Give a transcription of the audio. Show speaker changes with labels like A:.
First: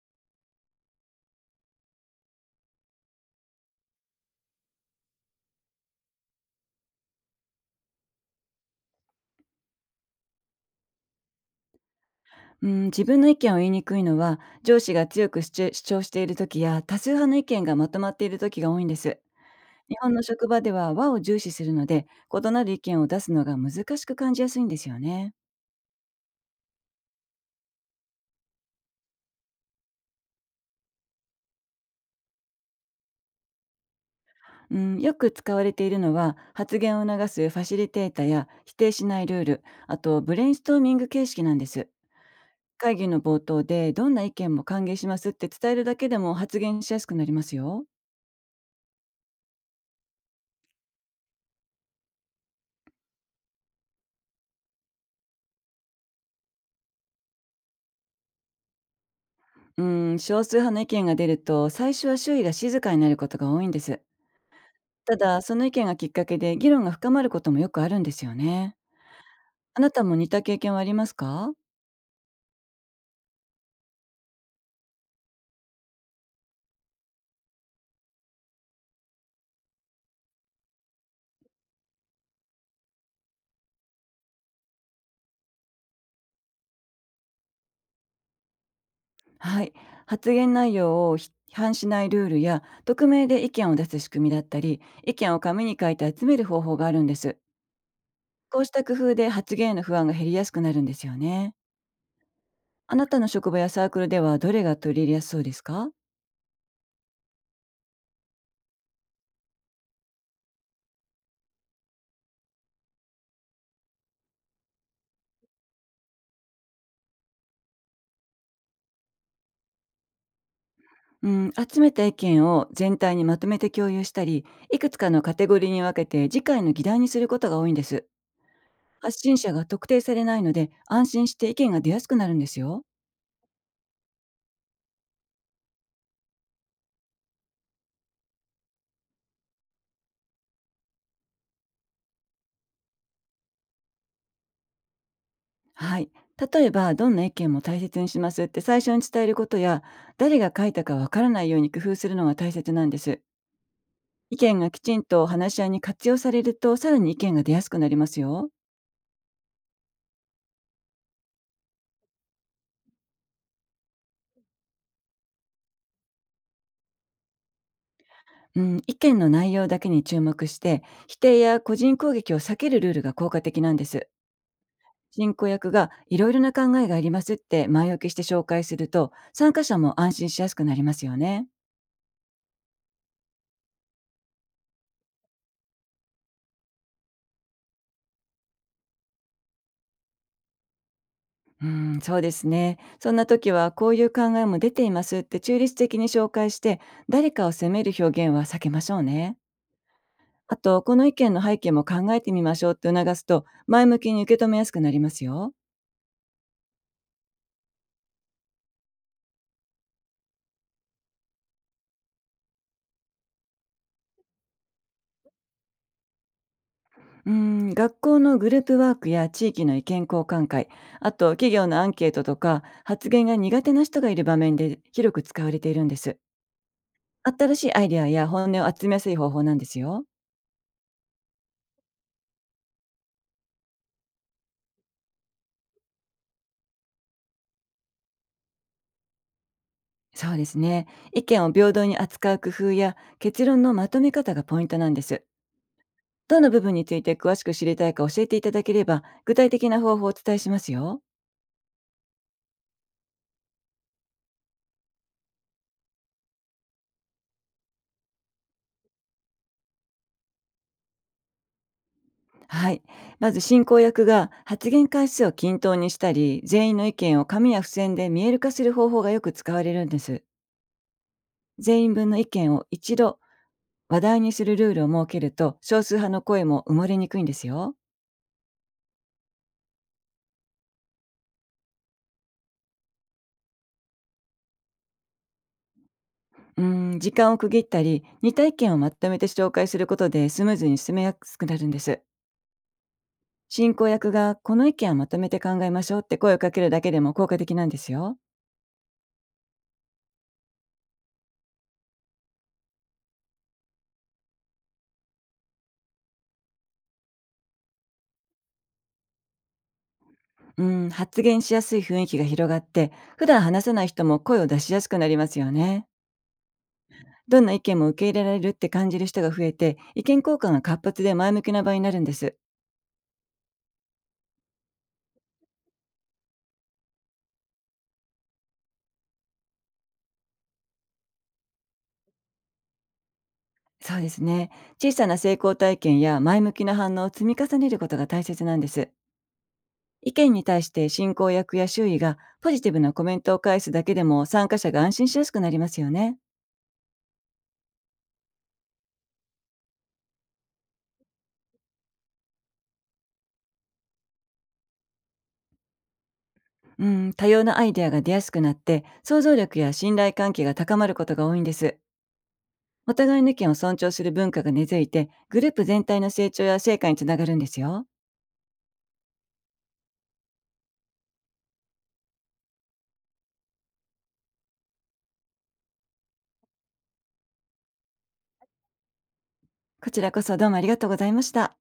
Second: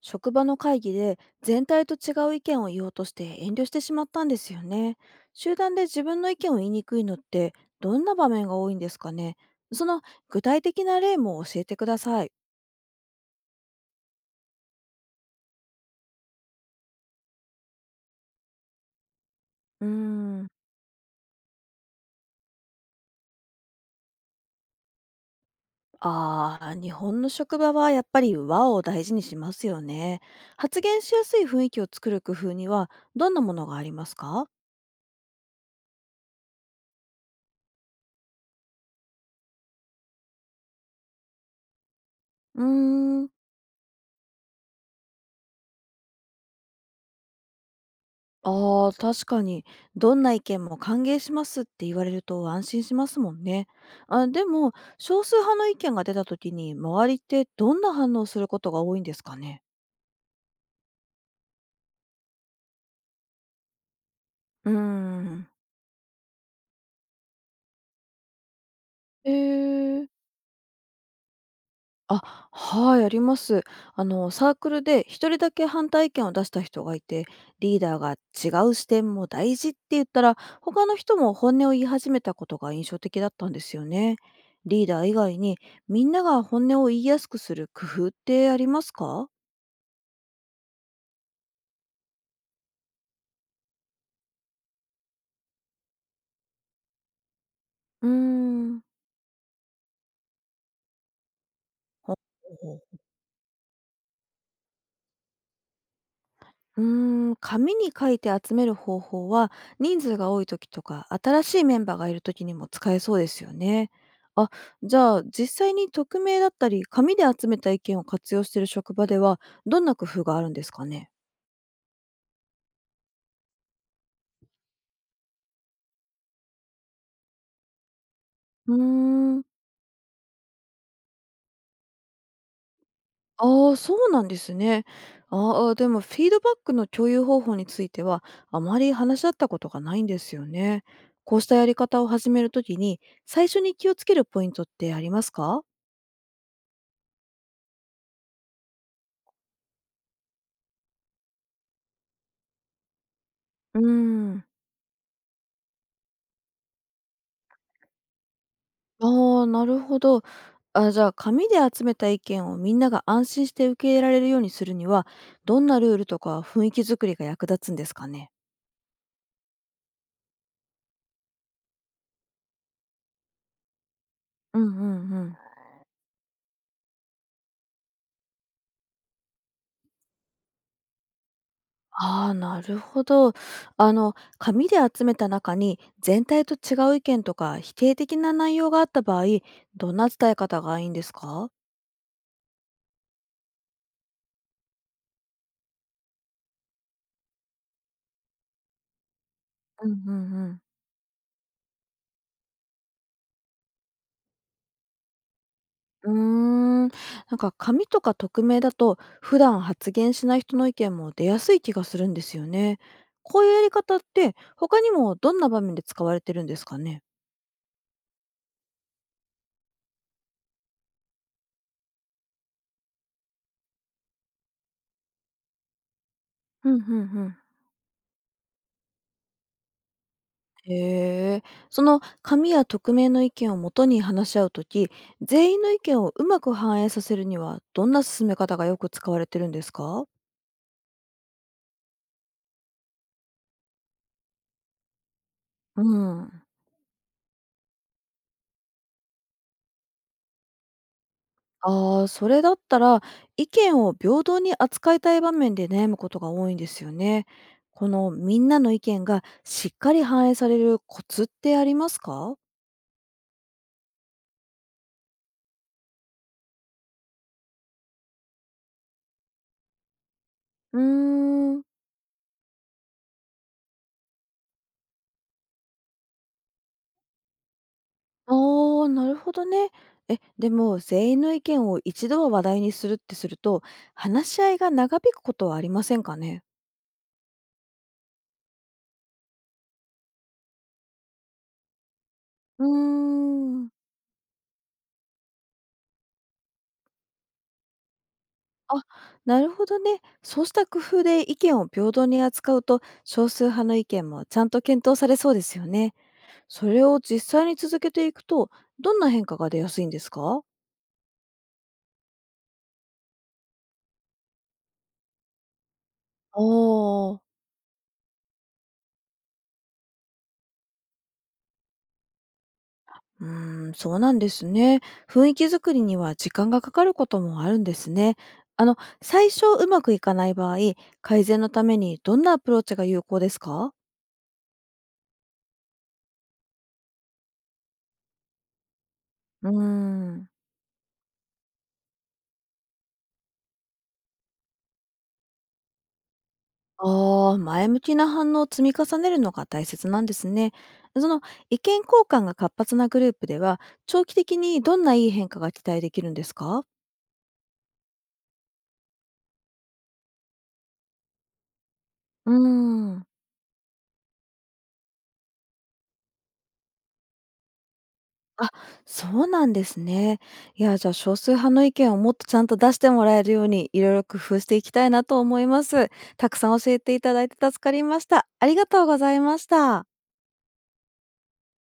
A: 職場の会議で全体と違う意見を言おうとして遠慮してしまったんですよね。集団で自分の意見を言いにくいのってどんな場面が多いんですかね？その具体的な例も教えてください。
B: うん、自分の意見を言いにくいのは上司が強く主張している時や多数派の意見がまとまっている時が多いんです。
A: うー
B: 日本の
A: ん。
B: 職場では和を重視するので、異なる意見を出すのが難しく感じやすいんですよね。
A: ああ、日本の職場はやっぱり和を大事にしますよね。発言しやすい雰囲気を作る工夫にはどんなものがありますか？
B: うん、よく使われているのは発言を促すファシリテータや否定しないルール、あとブレインストーミング形式なんです。
A: うー
B: 会議の
A: ん。
B: 冒頭でどんな意見も歓迎しますって伝えるだけでも発言しやすくなりますよ。
A: ああ、確かに、どんな意見も歓迎しますって言われると安心しますもんね。あ、でも、少数派の意見が出た時に、周りってどんな反応することが多いんですかね。
B: うん、少数派の意見が出ると最初は周囲が静かになることが多いんです。
A: うー
B: ただ、
A: ん。
B: その意見がきっかけで議論が深まることもよくあるんですよね。
A: え
B: あなた
A: え。
B: も似た経験はありますか？
A: あ、はい、あります。サークルで一人だけ反対意見を出した人がいて、リーダーが違う視点も大事って言ったら、他の人も本音を言い始めたことが印象的だったんですよね。リーダー以外に、みんなが本音を言いやすくする工夫ってありますか？
B: はい。発言内容を批判しないルールや、匿名で意見を出す仕組みだったり、意見を紙に書いて集める方法があるんです。
A: うー
B: こうし
A: ん。
B: た工夫で発言への不安が減りやすくなるんですよね。
A: ほうほ
B: あ
A: う。
B: なたの職場やサークルではどれが取り入れやすそうですか？
A: うーん、紙に書いて集める方法は人数が多い時とか新しいメンバーがいる時にも使えそうですよね。あ、じゃあ実際に匿名だったり紙で集めた意見を活用している職場ではどんな工夫があるんですかね？
B: うん、集めた意見を全体にまとめて共有したり、いくつかのカテゴリーに分けて次回の議題にすることが多いんです。
A: うー
B: 発信
A: ん、
B: 者が特定されないので、安心して意見が出やすくなるんですよ。
A: ああ、そうなんですね。ああ、でもフィードバックの共有方法についてはあまり話し合ったことがないんですよね。こうしたやり方を始めるときに最初に気をつけるポイントってありますか？
B: はい。例えば、どんな意見も大切にしますって最初に伝えることや、誰が書いたかわからないように工夫するのが大切なんです。
A: うー
B: 意
A: ん。
B: 見がきちんと話し合いに活用されると、さらに意見が出やすくなりますよ。
A: ああ、なるほど。あ、じゃあ、紙で集めた意見をみんなが安心して受け入れられるようにするには、どんなルールとか雰囲気作りが役立つんですかね？
B: うん、意見の内容だけに注目して、否定や個人攻撃を避けるルールが効果的なんです。
A: うんうんう
B: 進
A: ん。
B: 行役がいろいろな考えがありますって前置きして紹介すると、参加者も安心しやすくなりますよね。
A: ああ、なるほど。あの、紙で集めた中に、全体と違う意見とか否定的な内容があった場合、どんな伝え方がいいんですか？
B: うん、そうですね。そんな時は、こういう考えも出ていますって中立的に紹介して、誰かを責める表現は避けましょうね。
A: うんうんう
B: あ
A: ん。
B: と、この意見の背景も考えてみましょうって促すと、前向きに受け止めやすくなりますよ。
A: うーん、なんか紙とか匿名だと普段発言しない人の意見も出やすい気がするんですよね。こういうやり方って他にもどんな場面で使われてるんですかね？
B: うん、学校のグループワークや地域の意見交換会、あと企業のアンケートとか、発言が苦手な人がいる場面で広く使われているんです。
A: うんうんうん。
B: 新しいアイデアや本音を集めやすい方法なんですよ。
A: へえ、その紙や匿名の意見をもとに話し合うとき、全員の意見をうまく反映させるにはどんな進め方がよく使われてるんですか？
B: そうですね。意見を平等に扱う工夫や結論のまとめ方がポイントなんです。
A: う
B: ど
A: ん。
B: の部分について詳しく知りたいか教えていただければ、具体的な方法をお伝えしますよ。
A: ああ、それだったら、意見を平等に扱いたい場面で悩むことが多いんですよね。このみんなの意見がしっかり反映されるコツってありますか？
B: はい。まず進行役が発言回数を均等にしたり、全員の意見を紙や付箋で見える化する方法がよく使われるんです。
A: うーん、
B: 全員分の意見を一度話題にするルールを設けると、少数派の声も埋もれにくいんですよ。
A: ああ、なるほどね。え、でも全員の意見を一度は話題にするってすると、話し合いが長引くことはありませんかね？
B: うーん、時間を区切ったり、似た意見をまとめて紹介することでスムーズに進めやすくなるんです。
A: うー
B: 進
A: ん。
B: 行役がこの意見をまとめて考えましょうって声をかけるだけでも効果的なんですよ。
A: あ、なるほどね。そうした工夫で意見を平等に扱うと、少数派の意見もちゃんと検討されそうですよね。それを実際に続けていくと、どんな変化が出やすいんですか？
B: うん、発言しやすい雰囲気が広がって、普段話さない人も声を出しやすくなりますよね。
A: おー。
B: どんな意見も受け入れられるって感じる人が増えて、意見交換が活発で前向きな場になるんです。
A: うーん、そうなんですね。雰囲気作りには時間がかかることもあるんですね。最初うまくいかない場合、改善のためにどんなアプローチが有効ですか？
B: そうですね。小さな成功体験や前向きな反応を積み重ねることが大切なんです。
A: うー
B: 意
A: ん。
B: 見に対して進行役や周囲がポジティブなコメントを返すだけでも参加者が安心しやすくなりますよね。
A: ああ、前向きな反応を積み重ねるのが大切なんですね。その意見交換が活発なグループでは、長期的にどんないい変化が期待できるんですか？
B: うん、多様なアイデアが出やすくなって、想像力や信頼関係が高まることが多いんです。
A: う
B: お
A: ーん。
B: 互いの意見を尊重する文化が根付いて、グループ全体の成長や成果につながるんですよ。
A: あ、そうなんですね。いや、じゃあ、少数派の意見をもっとちゃんと出してもらえるように、いろいろ工夫していきたいなと思います。たくさん教えていただいて助かりました。ありがとうございました。
B: こちらこそどうもありがとうございました。